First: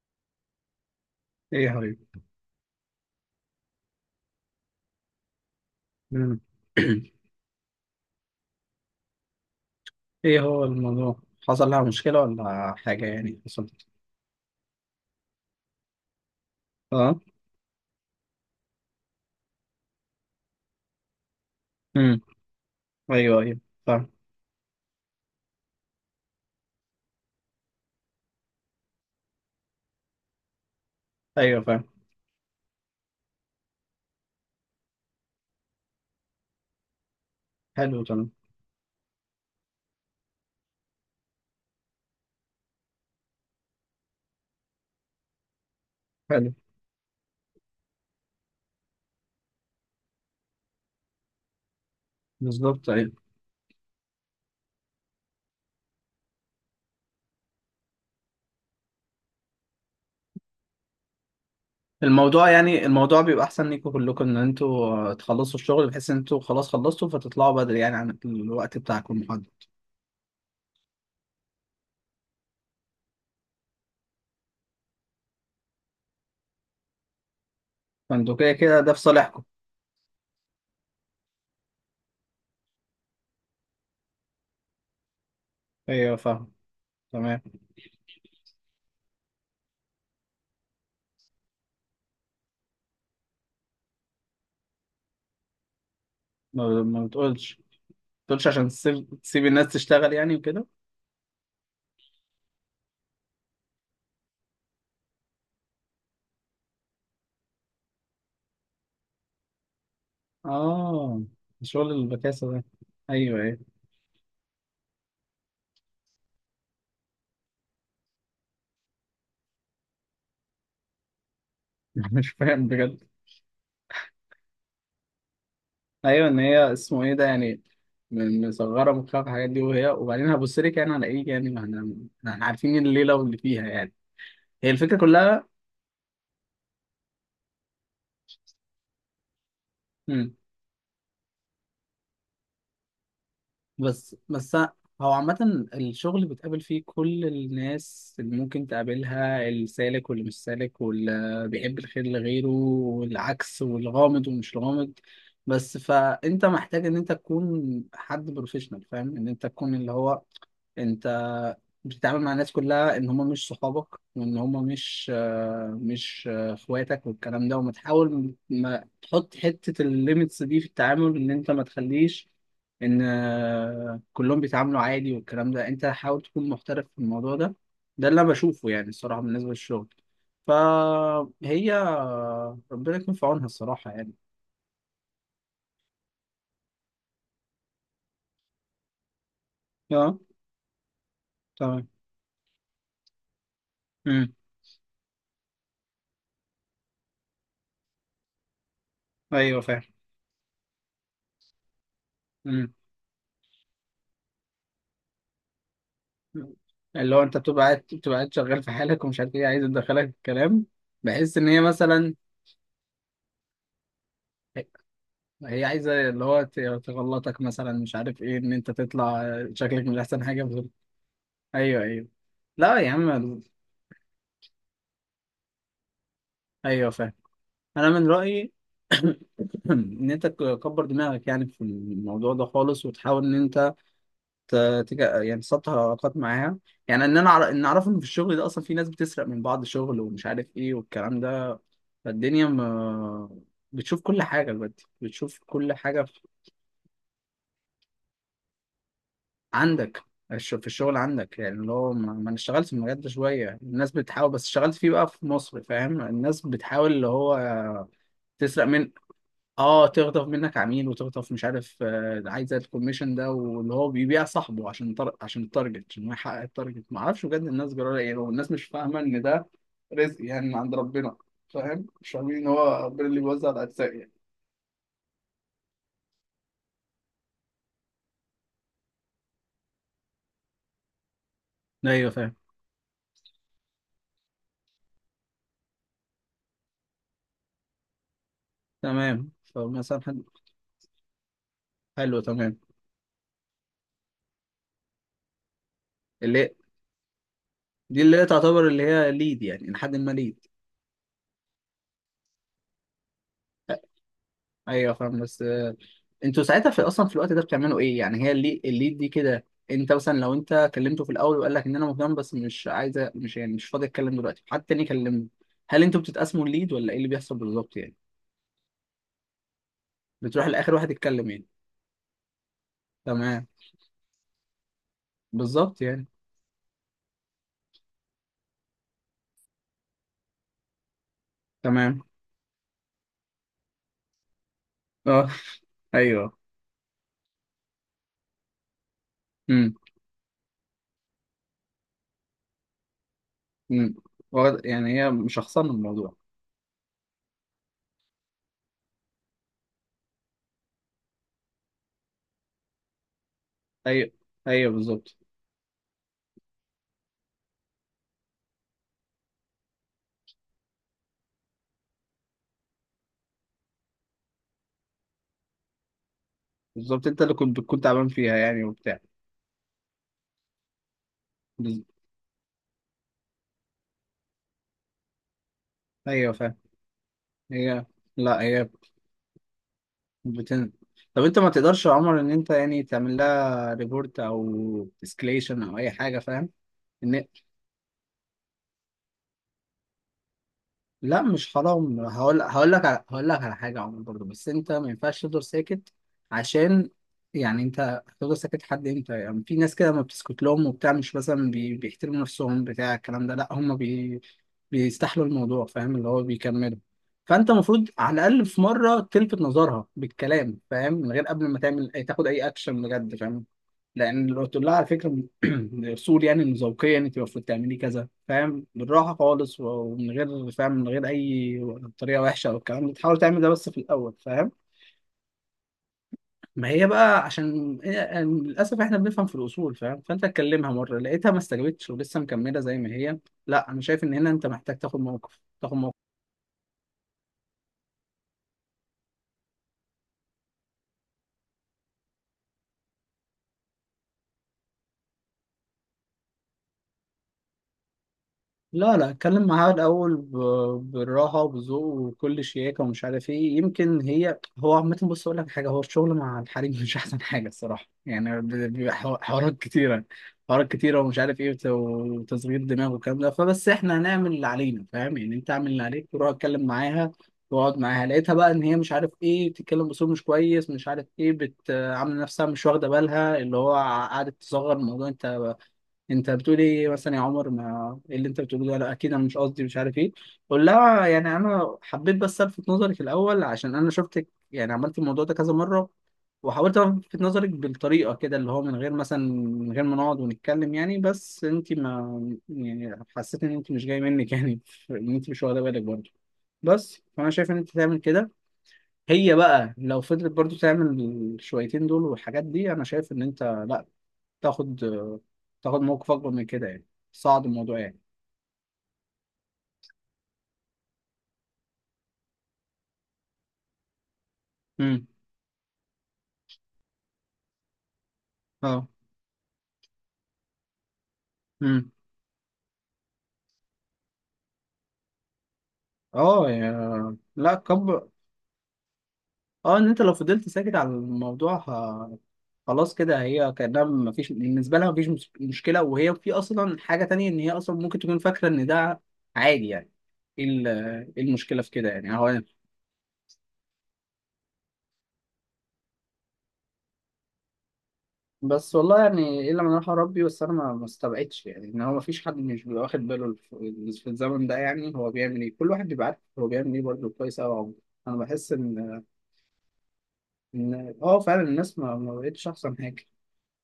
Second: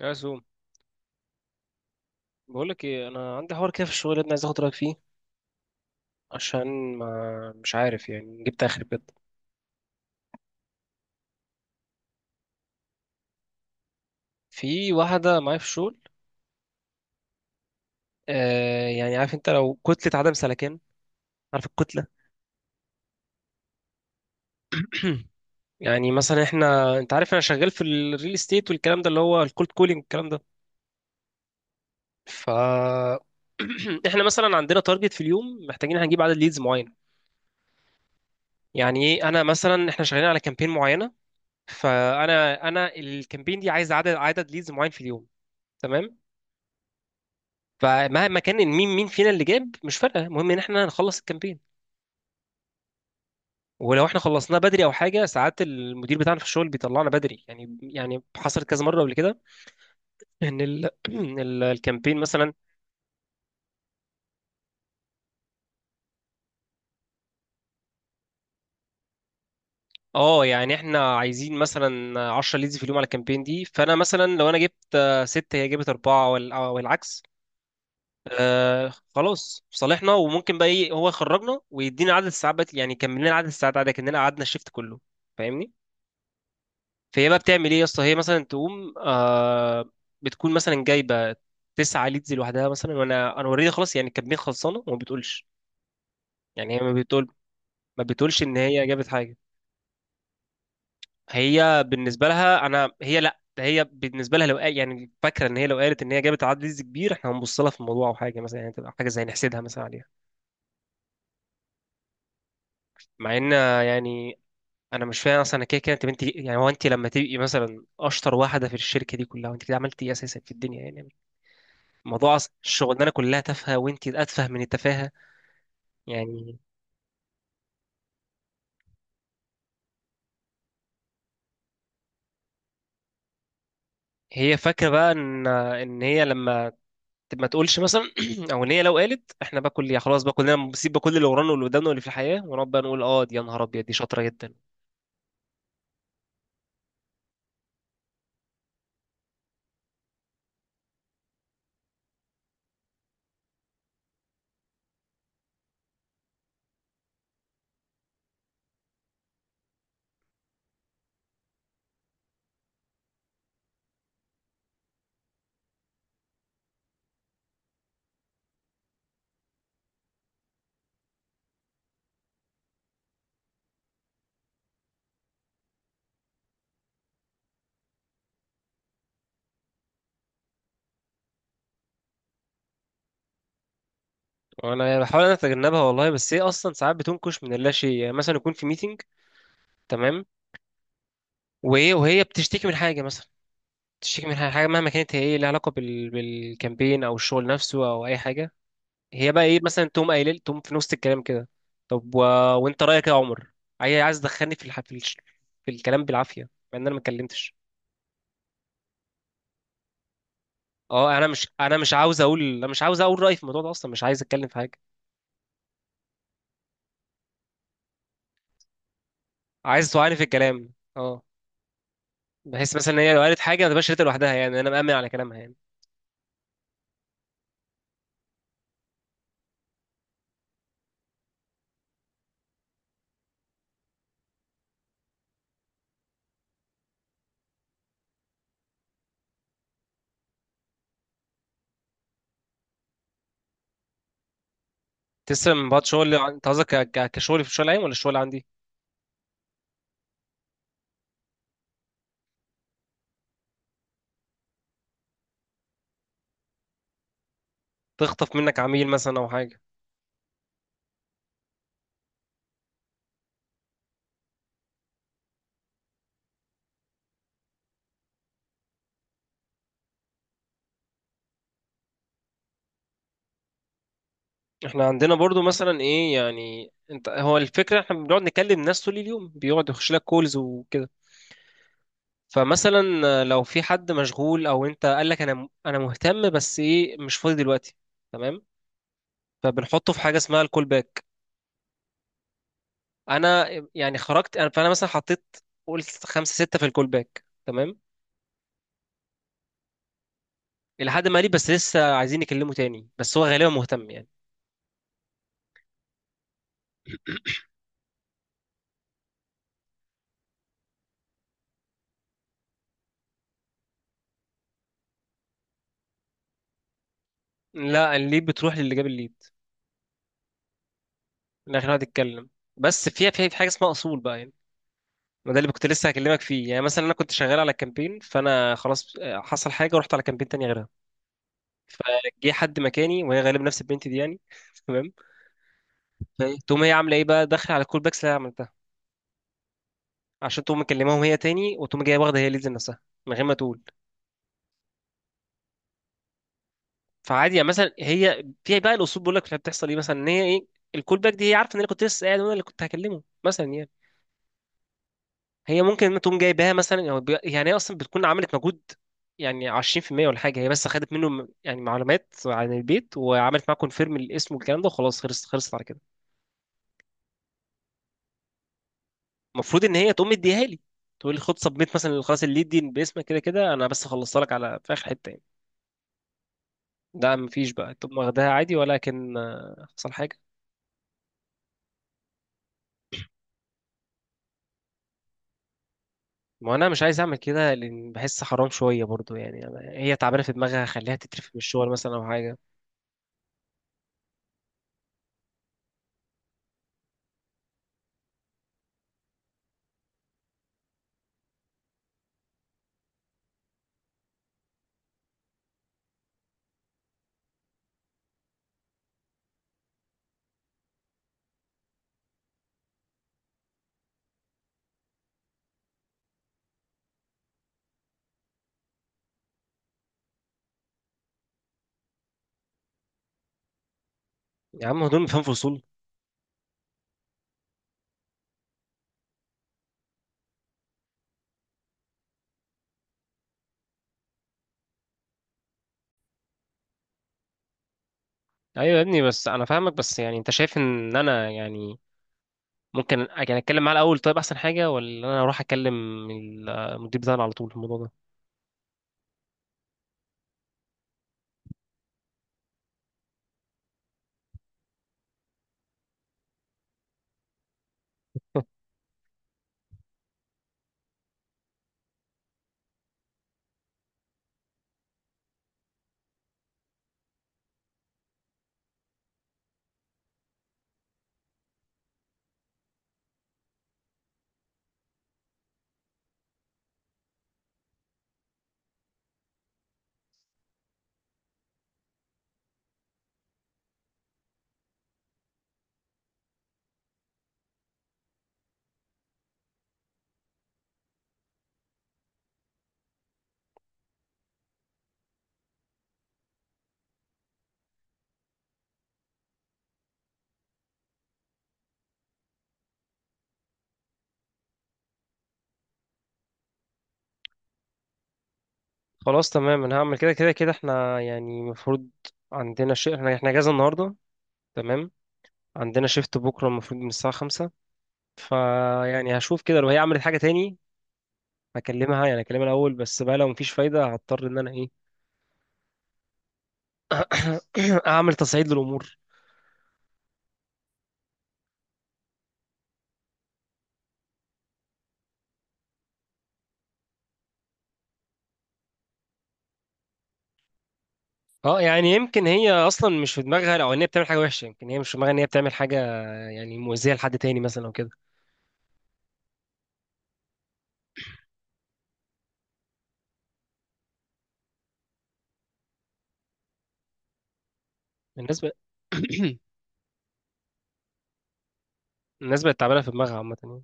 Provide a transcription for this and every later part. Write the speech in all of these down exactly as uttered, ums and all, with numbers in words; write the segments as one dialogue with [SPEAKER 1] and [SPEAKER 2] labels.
[SPEAKER 1] يا سو،
[SPEAKER 2] ايه يا حبيبي.
[SPEAKER 1] بقول لك ايه، انا عندي حوار كده في الشغل ده، عايز اخد رايك فيه.
[SPEAKER 2] مم.
[SPEAKER 1] عشان ما مش عارف، يعني جبت اخر بجد.
[SPEAKER 2] ايه هو الموضوع؟ حصل لها مشكلة ولا حاجة؟ يعني حصلت.
[SPEAKER 1] في واحده معايا في الشغل.
[SPEAKER 2] اه.
[SPEAKER 1] آه يعني، عارف انت لو كتله عدم سلكان؟ عارف الكتله؟
[SPEAKER 2] امم. ايوه ايوه، فاهم.
[SPEAKER 1] يعني مثلا احنا انت عارف انا شغال في الريل استيت والكلام ده، اللي هو الكولد كولينج والكلام ده.
[SPEAKER 2] ايوه فاهم.
[SPEAKER 1] ف احنا مثلا عندنا تارجت في اليوم، محتاجين هنجيب عدد ليدز معين.
[SPEAKER 2] حلو تمام.
[SPEAKER 1] يعني ايه، انا مثلا احنا شغالين على كامبين معينه، فانا انا الكامبين دي عايز عدد عدد ليدز معين في اليوم، تمام؟
[SPEAKER 2] حلو.
[SPEAKER 1] فمهما كان إن مين مين فينا اللي جاب مش فارقه، المهم ان احنا نخلص الكامبين.
[SPEAKER 2] بالظبط، ايوه.
[SPEAKER 1] ولو احنا خلصناه بدري او حاجه، ساعات المدير بتاعنا في الشغل بيطلعنا بدري. يعني يعني حصلت كذا مره قبل كده، ان ال... ال- الكامبين
[SPEAKER 2] الموضوع،
[SPEAKER 1] مثلا.
[SPEAKER 2] يعني الموضوع بيبقى احسن ليكوا كلكم ان انتوا آه، تخلصوا الشغل، بحيث ان انتوا خلاص خلصتوا فتطلعوا بدري، يعني عن الوقت بتاعكم المحدد.
[SPEAKER 1] اه يعني، احنا عايزين مثلا عشرة ليدز في اليوم على الكامبين دي، فانا مثلا لو انا جبت آه، ست، هي جابت اربعه، وال- آه، والعكس.
[SPEAKER 2] فانتوا كده كده
[SPEAKER 1] آه
[SPEAKER 2] ده في صالحكم.
[SPEAKER 1] خلاص، في صالحنا. وممكن بقى ايه، هو يخرجنا ويدينا عدد الساعات بقى- يعني يكمل لنا عدد الساعات عادي كاننا قعدنا الشيفت كله، فاهمني؟
[SPEAKER 2] ايوه فاهم.
[SPEAKER 1] فهي بقى
[SPEAKER 2] تمام.
[SPEAKER 1] بتعمل ايه يا اسطى، هي مثلا تقوم آه بتكون مثلا جايبه تسعة ليدز لوحدها مثلا، وانا انا اوريدي خلاص، يعني الكميه خلصانه، وما بتقولش.
[SPEAKER 2] ما
[SPEAKER 1] يعني هي، ما
[SPEAKER 2] ما
[SPEAKER 1] بتقول
[SPEAKER 2] بتقولش ما
[SPEAKER 1] ما بتقولش
[SPEAKER 2] بتقولش
[SPEAKER 1] ان
[SPEAKER 2] عشان
[SPEAKER 1] هي جابت
[SPEAKER 2] تسيب
[SPEAKER 1] حاجه.
[SPEAKER 2] تسيب الناس تشتغل يعني وكده.
[SPEAKER 1] هي بالنسبه لها انا، هي لا، ده هي بالنسبه لها لو قال، يعني فاكره ان هي لو قالت ان هي جابت عدد ليدز كبير احنا هنبص لها في الموضوع او حاجه، مثلا يعني تبقى حاجه زي نحسدها مثلا عليها.
[SPEAKER 2] اه. شغل البكاسة ده.
[SPEAKER 1] مع
[SPEAKER 2] ايوه
[SPEAKER 1] ان،
[SPEAKER 2] ايوه.
[SPEAKER 1] يعني انا مش فاهم اصلا، أنا كده كده. انت بنتي يعني، هو انت لما تبقي مثلا اشطر واحده في الشركه دي كلها، وانت كده عملتي ايه اساسا في الدنيا يعني؟
[SPEAKER 2] مش
[SPEAKER 1] موضوع أص-
[SPEAKER 2] فاهم بجد.
[SPEAKER 1] الشغلانه كلها تافهه وانت اتفه من التفاهه،
[SPEAKER 2] ايوه، ان
[SPEAKER 1] يعني.
[SPEAKER 2] هي اسمه ايه ده يعني. م- مصغره مخها في الحاجات دي، وهي وبعدين هبص لك يعني على ايه؟ يعني ما احنا ما احنا عارفين الليله واللي فيها يعني.
[SPEAKER 1] هي
[SPEAKER 2] هي
[SPEAKER 1] فاكره
[SPEAKER 2] الفكره
[SPEAKER 1] بقى ان
[SPEAKER 2] كلها.
[SPEAKER 1] ان هي لما ت- ما تقولش مثلا، او ان هي لو قالت، احنا بقى كل خلاص بقى،
[SPEAKER 2] مم.
[SPEAKER 1] كلنا بنسيب بقى كل اللي ورانا واللي قدامنا واللي في الحياه، ونقعد بقى نقول اه دي يا نهار ابيض دي
[SPEAKER 2] بس
[SPEAKER 1] شاطره جدا.
[SPEAKER 2] بس. هو عامة الشغل بتقابل فيه كل الناس اللي ممكن تقابلها، السالك واللي مش سالك، واللي بيحب الخير لغيره والعكس، والغامض ومش غامض. بس فأنت محتاج إن أنت تكون حد بروفيشنال، فاهم، إن أنت تكون اللي هو، انت بتتعامل مع الناس كلها ان هم مش صحابك، وان هم مش آه، مش آه، اخواتك والكلام ده، وما تحاول ما تحط حتة الليميتس دي في التعامل، ان انت ما تخليش ان آه، كلهم بيتعاملوا عادي والكلام ده. انت حاول تكون محترف في الموضوع ده. ده اللي انا بشوفه يعني الصراحه بالنسبه للشغل. فهي آه، ربنا يكون في عونها الصراحه يعني.
[SPEAKER 1] وانا بحاول انا اتجنبها والله، بس هي اصلا ساعات بتنكش من اللا شيء. يعني مثلا يكون في ميتنج،
[SPEAKER 2] اه.
[SPEAKER 1] تمام؟
[SPEAKER 2] تمام.
[SPEAKER 1] وهي وهي بتشتكي من حاجه مثلا، بتشتكي
[SPEAKER 2] امم.
[SPEAKER 1] من حاجه مهما كانت هي ايه، لها علاقه بال... بالكامبين او الشغل نفسه او اي حاجه. هي بقى ايه،
[SPEAKER 2] ايوه فاهم.
[SPEAKER 1] مثلا تقوم قايله لي- تقوم في نص الكلام كده، طب و...
[SPEAKER 2] امم.
[SPEAKER 1] وانت رايك إيه يا عمر؟ هي عايز تدخلني في الح... في, الش... في الكلام بالعافيه، مع ان انا ما
[SPEAKER 2] اللي هو انت
[SPEAKER 1] اتكلمتش.
[SPEAKER 2] بتبقى قاعد بتبقى قاعد شغال في حالك، ومش عارف ايه عايزه تدخلك الكلام.
[SPEAKER 1] اه انا
[SPEAKER 2] بحس
[SPEAKER 1] مش
[SPEAKER 2] ان هي
[SPEAKER 1] انا مش
[SPEAKER 2] مثلا
[SPEAKER 1] عاوز اقول انا مش عاوز اقول رايي في الموضوع ده اصلا، مش عايز اتكلم في حاجه،
[SPEAKER 2] هي عايزه اللي هو ت- تغلطك مثلا، مش عارف ايه، ان انت تطلع شكلك
[SPEAKER 1] عايز
[SPEAKER 2] مش
[SPEAKER 1] توعاني في
[SPEAKER 2] احسن حاجه بزر.
[SPEAKER 1] الكلام. اه
[SPEAKER 2] ايوه ايوه.
[SPEAKER 1] بحس
[SPEAKER 2] لا يا
[SPEAKER 1] مثلا ان هي لو قالت
[SPEAKER 2] عم.
[SPEAKER 1] حاجه ما تبقاش قالتها لوحدها، يعني انا مأمن على كلامها يعني.
[SPEAKER 2] ايوه فاهم. انا من رايي. ان انت تكبر دماغك يعني في الموضوع ده خالص، وتحاول ان انت ت- تك... يعني تسطح علاقات معاها. يعني ان انا أعرف- ان اعرف ان في الشغل ده اصلا في ناس بتسرق من بعض شغل، ومش عارف ايه والكلام ده. فالدنيا ما... بتشوف كل حاجه دلوقتي، بتشوف
[SPEAKER 1] تسلم من
[SPEAKER 2] كل
[SPEAKER 1] بعض
[SPEAKER 2] حاجه
[SPEAKER 1] شغل
[SPEAKER 2] في-
[SPEAKER 1] انت قصدك ك... ك- كشغل، في الشغل العام ولا الشغل عندي؟
[SPEAKER 2] عندك. الش- في الشغل عندك، يعني اللي هو ما ما انا اشتغلت في المجال ده شويه، الناس بتحاول، بس اشتغلت فيه بقى في مصر، فاهم، الناس بتحاول اللي هو
[SPEAKER 1] تخطف منك
[SPEAKER 2] تسرق
[SPEAKER 1] عميل
[SPEAKER 2] منك.
[SPEAKER 1] مثلا او حاجه.
[SPEAKER 2] اه. تغضب منك عميل، وتغضب مش عارف آه، عايز الكوميشن ده، واللي هو بيبيع صاحبه عشان تر... عشان التارجت، عشان هو يحقق التارجت. ما اعرفش بجد الناس جرالها ايه، لو الناس مش فاهمه ان ده رزق يعني من عند ربنا، فاهم، مش فاهمين ان هو ربنا اللي بيوزع الارزاق يعني.
[SPEAKER 1] احنا عندنا برضو مثلا ايه يعني، انت هو الفكره احنا بنقعد نكلم ناس طول اليوم، بيقعد يخش لك كولز وكده.
[SPEAKER 2] ايوه فاهم.
[SPEAKER 1] فمثلا لو في حد مشغول، او انت قال لك انا انا مهتم بس ايه، مش فاضي دلوقتي، تمام؟
[SPEAKER 2] تمام.
[SPEAKER 1] فبنحطه في
[SPEAKER 2] فمثلا
[SPEAKER 1] حاجه
[SPEAKER 2] حد.
[SPEAKER 1] اسمها الكول باك.
[SPEAKER 2] حلو تمام.
[SPEAKER 1] انا يعني خرجت انا، فانا مثلا حطيت، قلت خمسة
[SPEAKER 2] اللي
[SPEAKER 1] ستة في الكول باك، تمام؟
[SPEAKER 2] دي اللي هي تعتبر اللي هي ليد يعني، لحد ما ليد.
[SPEAKER 1] الى حد ما ليه، بس لسه عايزين يكلمه تاني، بس هو غالبا مهتم يعني.
[SPEAKER 2] ايوه فاهم بس آه، انتوا ساعتها في اصلا في الوقت ده بتعملوا ايه يعني؟ هي اللي الليد دي كده، انت مثلا لو انت كلمته في الاول وقال لك ان انا مهتم، بس مش عايزه، مش يعني مش فاضي اتكلم دلوقتي، حد تاني كلمني. هل انتوا بتتقسموا الليد، ولا ايه اللي بيحصل بالظبط يعني؟
[SPEAKER 1] لا، الليد بتروح للي جاب الليد.
[SPEAKER 2] بتروح لاخر واحد يتكلم يعني.
[SPEAKER 1] من الاخر هو يتكلم. بس فيها، في في
[SPEAKER 2] تمام
[SPEAKER 1] حاجه اسمها اصول بقى يعني، ما ده اللي كنت
[SPEAKER 2] بالظبط
[SPEAKER 1] لسه
[SPEAKER 2] يعني.
[SPEAKER 1] هكلمك فيه. يعني مثلا انا كنت شغال على كامبين، فانا خلاص آه، حصل حاجه ورحت على كامبين تاني غيرها.
[SPEAKER 2] تمام.
[SPEAKER 1] فجه حد مكاني، وهي غالبا نفس البنت دي يعني. تمام.
[SPEAKER 2] اه.
[SPEAKER 1] فإيه،
[SPEAKER 2] ايوه.
[SPEAKER 1] تقوم هي عامله ايه بقى، داخله على الكول باكس اللي انا عملتها،
[SPEAKER 2] امم.
[SPEAKER 1] عشان تقوم مكلماهم هي تاني، وتقوم جايه واخده هي ليدز نفسها من غير ما تقول.
[SPEAKER 2] امم. واخد- يعني هي مشخصنه الموضوع.
[SPEAKER 1] فعادي يعني، مثلا هي في بقى الاصول بيقول لك بتحصل ايه. مثلا ان هي ايه، الكول باك دي هي عارفه ان انا كنت لسه قاعد وانا اللي كنت هكلمه مثلا يعني.
[SPEAKER 2] ايوه ايوه بالظبط.
[SPEAKER 1] هي ممكن تقوم جايباها مثلا، أو بي- يعني هي اصلا بتكون عملت مجهود يعني عشرين في المية ولا حاجه. هي بس خدت منه م- يعني معلومات عن البيت، وعملت معاه كونفيرم الاسم والكلام ده، وخلاص خلصت خلصت على كده.
[SPEAKER 2] بالظبط انت اللي كنت بتكون تعبان فيها يعني وبتاع.
[SPEAKER 1] المفروض ان هي تقوم مديها لي، تقول لي خد سبميت
[SPEAKER 2] بز-
[SPEAKER 1] مثلا، خلاص الليد دي باسمك، كده كده انا بس خلصت لك على في اخر حته يعني.
[SPEAKER 2] ايوه فاهم.
[SPEAKER 1] ده مفيش، بقى
[SPEAKER 2] هي،
[SPEAKER 1] تقوم واخداها
[SPEAKER 2] لا
[SPEAKER 1] عادي.
[SPEAKER 2] هي
[SPEAKER 1] ولكن آه، حصل حاجه.
[SPEAKER 2] بتن... طب انت ما تقدرش يا عمر ان انت يعني تعمل لها ريبورت او اسكليشن او اي حاجه، فاهم؟
[SPEAKER 1] ما انا مش عايز اعمل
[SPEAKER 2] ان
[SPEAKER 1] كده، لان بحس حرام شويه برضو يعني. أنا هي تعبانه في دماغها، خليها
[SPEAKER 2] لا
[SPEAKER 1] تترفد من
[SPEAKER 2] مش
[SPEAKER 1] الشغل مثلا
[SPEAKER 2] حرام.
[SPEAKER 1] او حاجه.
[SPEAKER 2] هقول هقول لك على... هقول لك على حاجه يا عمر برضه، بس انت ما ينفعش تفضل ساكت. عشان يعني انت هتفضل ساكت لحد امتى؟ يعني في ناس كده ما بتسكت لهم وبتاع، مش مثلا بي... بيحترموا نفسهم بتاع الكلام ده، لا هم بي... بيستحلوا الموضوع، فاهم، اللي هو بيكملوا. فانت المفروض على الاقل في مره تلفت نظرها بالكلام، فاهم، من غير قبل ما تعمل أي- تاخد اي اكشن بجد فاهم. لان لو قلت لها على فكره الاصول يعني، إن ذوقيا يعني انت المفروض تعملي كذا، فاهم، بالراحه خالص، و- ومن غير، فاهم، من غير اي طريقه وحشه او الكلام ده، تحاول تعمل ده بس في الاول فاهم.
[SPEAKER 1] يا عم هدول فاهم في اصول؟
[SPEAKER 2] ما هي بقى عشان هي- يعني للاسف احنا بنفهم في الاصول، فاهم، فانت اتكلمها مره لقيتها ما استجابتش ولسه مكمله زي ما هي. لا انا شايف ان هنا انت محتاج تاخد موقف، تاخد موقف.
[SPEAKER 1] ايوه يا ابني، بس انا فاهمك. بس يعني انت شايف ان انا يعني ممكن يعني اتكلم معاه الاول، طيب احسن حاجه، ولا انا اروح اكلم المدير بتاعنا على طول في الموضوع ده؟
[SPEAKER 2] لا لا اتكلم معاها الأول، ب- بالراحة وبذوق وكل شياكة ومش عارف ايه. يمكن هي هو عامة، بص أقول لك حاجة، هو الشغل مع الحريم مش أحسن حاجة الصراحة، يعني ب- بيبقى حو- حوارات كتيرة، حوارات كتيرة ومش عارف ايه وت- وتصغير دماغ والكلام ده. فبس احنا هنعمل اللي علينا فاهم. يعني أنت اعمل اللي عليك، وروح اتكلم معاها واقعد معاها. لقيتها بقى إن هي مش عارف ايه، بتتكلم بصوت مش كويس، مش عارف ايه بت- عاملة نفسها مش واخدة بالها، اللي هو قعدت تصغر الموضوع. أنت، انت بتقول ايه مثلا يا عمر؟ ما ايه اللي انت بتقوله ده؟ لا اكيد انا مش قصدي مش عارف ايه. قول لها يعني انا حبيت بس الفت نظرك الاول، عشان انا شفتك يعني عملت الموضوع ده كذا مره، وحاولت الفت نظرك بالطريقه كده اللي هو من غير مثلا، من غير ما نقعد ونتكلم يعني، بس انت ما يعني، حسيت ان انت مش جاي منك يعني ان انت مش واخده بالك برضه. بس فانا شايف ان انت تعمل كده. هي بقى لو فضلت برضو تعمل الشويتين دول والحاجات دي، انا شايف ان انت لا، تاخد تاخد موقف اكبر من كده يعني. صعد الموضوع يعني.
[SPEAKER 1] خلاص تمام، انا هعمل كده. كده كده احنا يعني المفروض عندنا شيء، احنا احنا اجازه النهارده، تمام؟
[SPEAKER 2] امم.
[SPEAKER 1] عندنا شيفت بكره المفروض من الساعه خمسة.
[SPEAKER 2] اه.
[SPEAKER 1] فيعني هشوف كده، لو هي عملت حاجه تاني
[SPEAKER 2] امم.
[SPEAKER 1] هكلمها يعني هكلمها الاول. بس بقى لو مفيش فايده، هضطر ان انا ايه،
[SPEAKER 2] اه يا لا كبر.
[SPEAKER 1] اعمل تصعيد للامور.
[SPEAKER 2] اه ان انت لو فضلت ساكت على الموضوع ه... خلاص كده هي كانها مفيش، بالنسبه لها مفيش مس- مشكله، وهي في اصلا حاجه تانية، ان هي اصلا ممكن تكون فاكره ان ده عادي يعني. ايه ال- إيه
[SPEAKER 1] اه
[SPEAKER 2] المشكله في كده
[SPEAKER 1] يعني
[SPEAKER 2] يعني
[SPEAKER 1] يمكن
[SPEAKER 2] هو.
[SPEAKER 1] هي اصلا مش في دماغها، او ان هي بتعمل حاجه وحشه. يمكن هي مش في دماغها ان هي بتعمل حاجه يعني مؤذيه لحد تاني مثلا او كده.
[SPEAKER 2] بس والله يعني الا من راح ربي، بس انا ما ما استبعدش يعني، ان هو ما فيش حد مش بيبقى واخد باله في في الزمن ده، يعني هو بيعمل ايه، كل واحد بيبقى عارف هو بيعمل ايه برضه كويس قوي عمره. انا
[SPEAKER 1] الناس
[SPEAKER 2] بحس
[SPEAKER 1] بقى
[SPEAKER 2] ان، ان اه فعلا الناس ما, ما
[SPEAKER 1] الناس
[SPEAKER 2] بقتش
[SPEAKER 1] بقت
[SPEAKER 2] احسن
[SPEAKER 1] تعبانه في
[SPEAKER 2] حاجه.
[SPEAKER 1] دماغها عامه يعني.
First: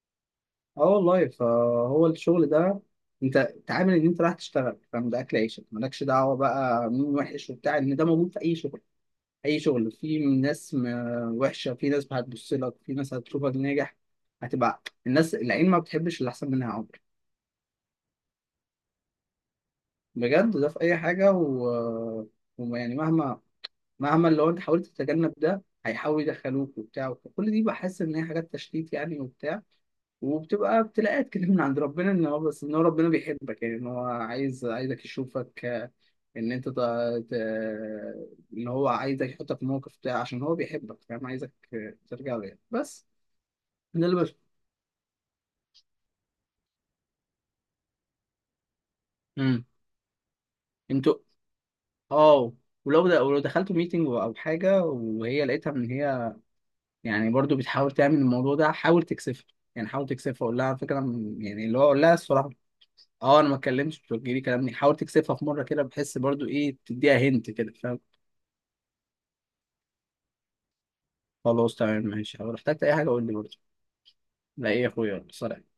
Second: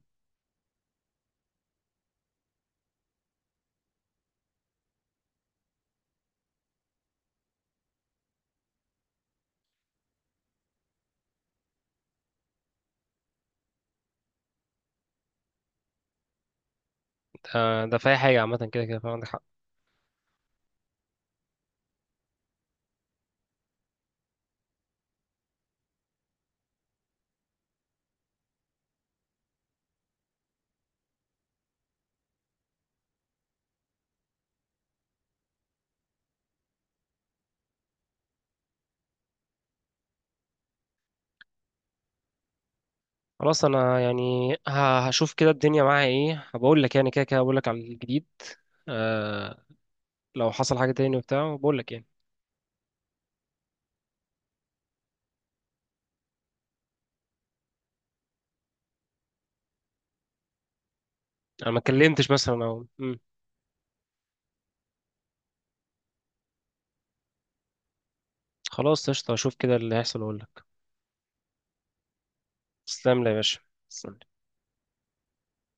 [SPEAKER 2] اه والله. فهو الشغل ده، انت تعامل ان انت رايح تشتغل، فاهم، ده اكل عيشك مالكش دعوه بقى مين وحش وبتاع. ان ده موجود في اي شغل، اي شغل في ناس م- وحشه، في ناس هتبص لك، في ناس هتشوفك ناجح. هتبقى الناس، العين ما بتحبش اللي احسن منها عمر.
[SPEAKER 1] ده ده في اي حاجه، عامه كده كده، فعندك حق.
[SPEAKER 2] بجد ده في اي حاجه و... ويعني مهما مهما لو انت حاولت تتجنب ده، هيحاول يدخلوك وبتاع. كل دي بحس ان هي حاجات تشتيت يعني وبتاع، وبتبقى ابتلاءات كده من عند ربنا، ان هو بس ان هو ربنا بيحبك يعني، ان هو عايز عايزك يشوفك آه، ان انت ت... ت... ان هو عايزك يحطك في موقف بتاع، عشان هو بيحبك فاهم، عايزك آه، ترجع له يعني بس.
[SPEAKER 1] خلاص، انا
[SPEAKER 2] ده اللي بس.
[SPEAKER 1] يعني ه- هشوف كده الدنيا معايا ايه، بقول لك يعني. كده كده بقول لك على الجديد. آه
[SPEAKER 2] امم.
[SPEAKER 1] لو حصل حاجه
[SPEAKER 2] انتوا،
[SPEAKER 1] تاني وبتاع بقول لك يعني،
[SPEAKER 2] اه، ولو ده، ولو دخلتوا ميتنج او حاجه وهي لقيتها ان هي يعني برضو بتحاول تعمل الموضوع ده، حاول تكسفها. يعني حاول تكسفها، قول لها على فكره م- يعني
[SPEAKER 1] انا
[SPEAKER 2] اللي
[SPEAKER 1] ما
[SPEAKER 2] هو قول لها
[SPEAKER 1] اتكلمتش
[SPEAKER 2] الصراحه
[SPEAKER 1] مثلا، او مم.
[SPEAKER 2] اه انا ما اتكلمتش، بتوجهلي كلامني، حاول تكسفها في مره كده، بحس برضو ايه تديها هنت كده فاهم.
[SPEAKER 1] خلاص، قشطه، اشوف كده اللي هيحصل واقول لك.
[SPEAKER 2] خلاص تمام ماشي، لو احتجت اي حاجه
[SPEAKER 1] تسلم
[SPEAKER 2] قول
[SPEAKER 1] لي
[SPEAKER 2] لي
[SPEAKER 1] يا
[SPEAKER 2] برضو.
[SPEAKER 1] باشا. تسلم.
[SPEAKER 2] لا ايه يا اخويا، يلا، سلام.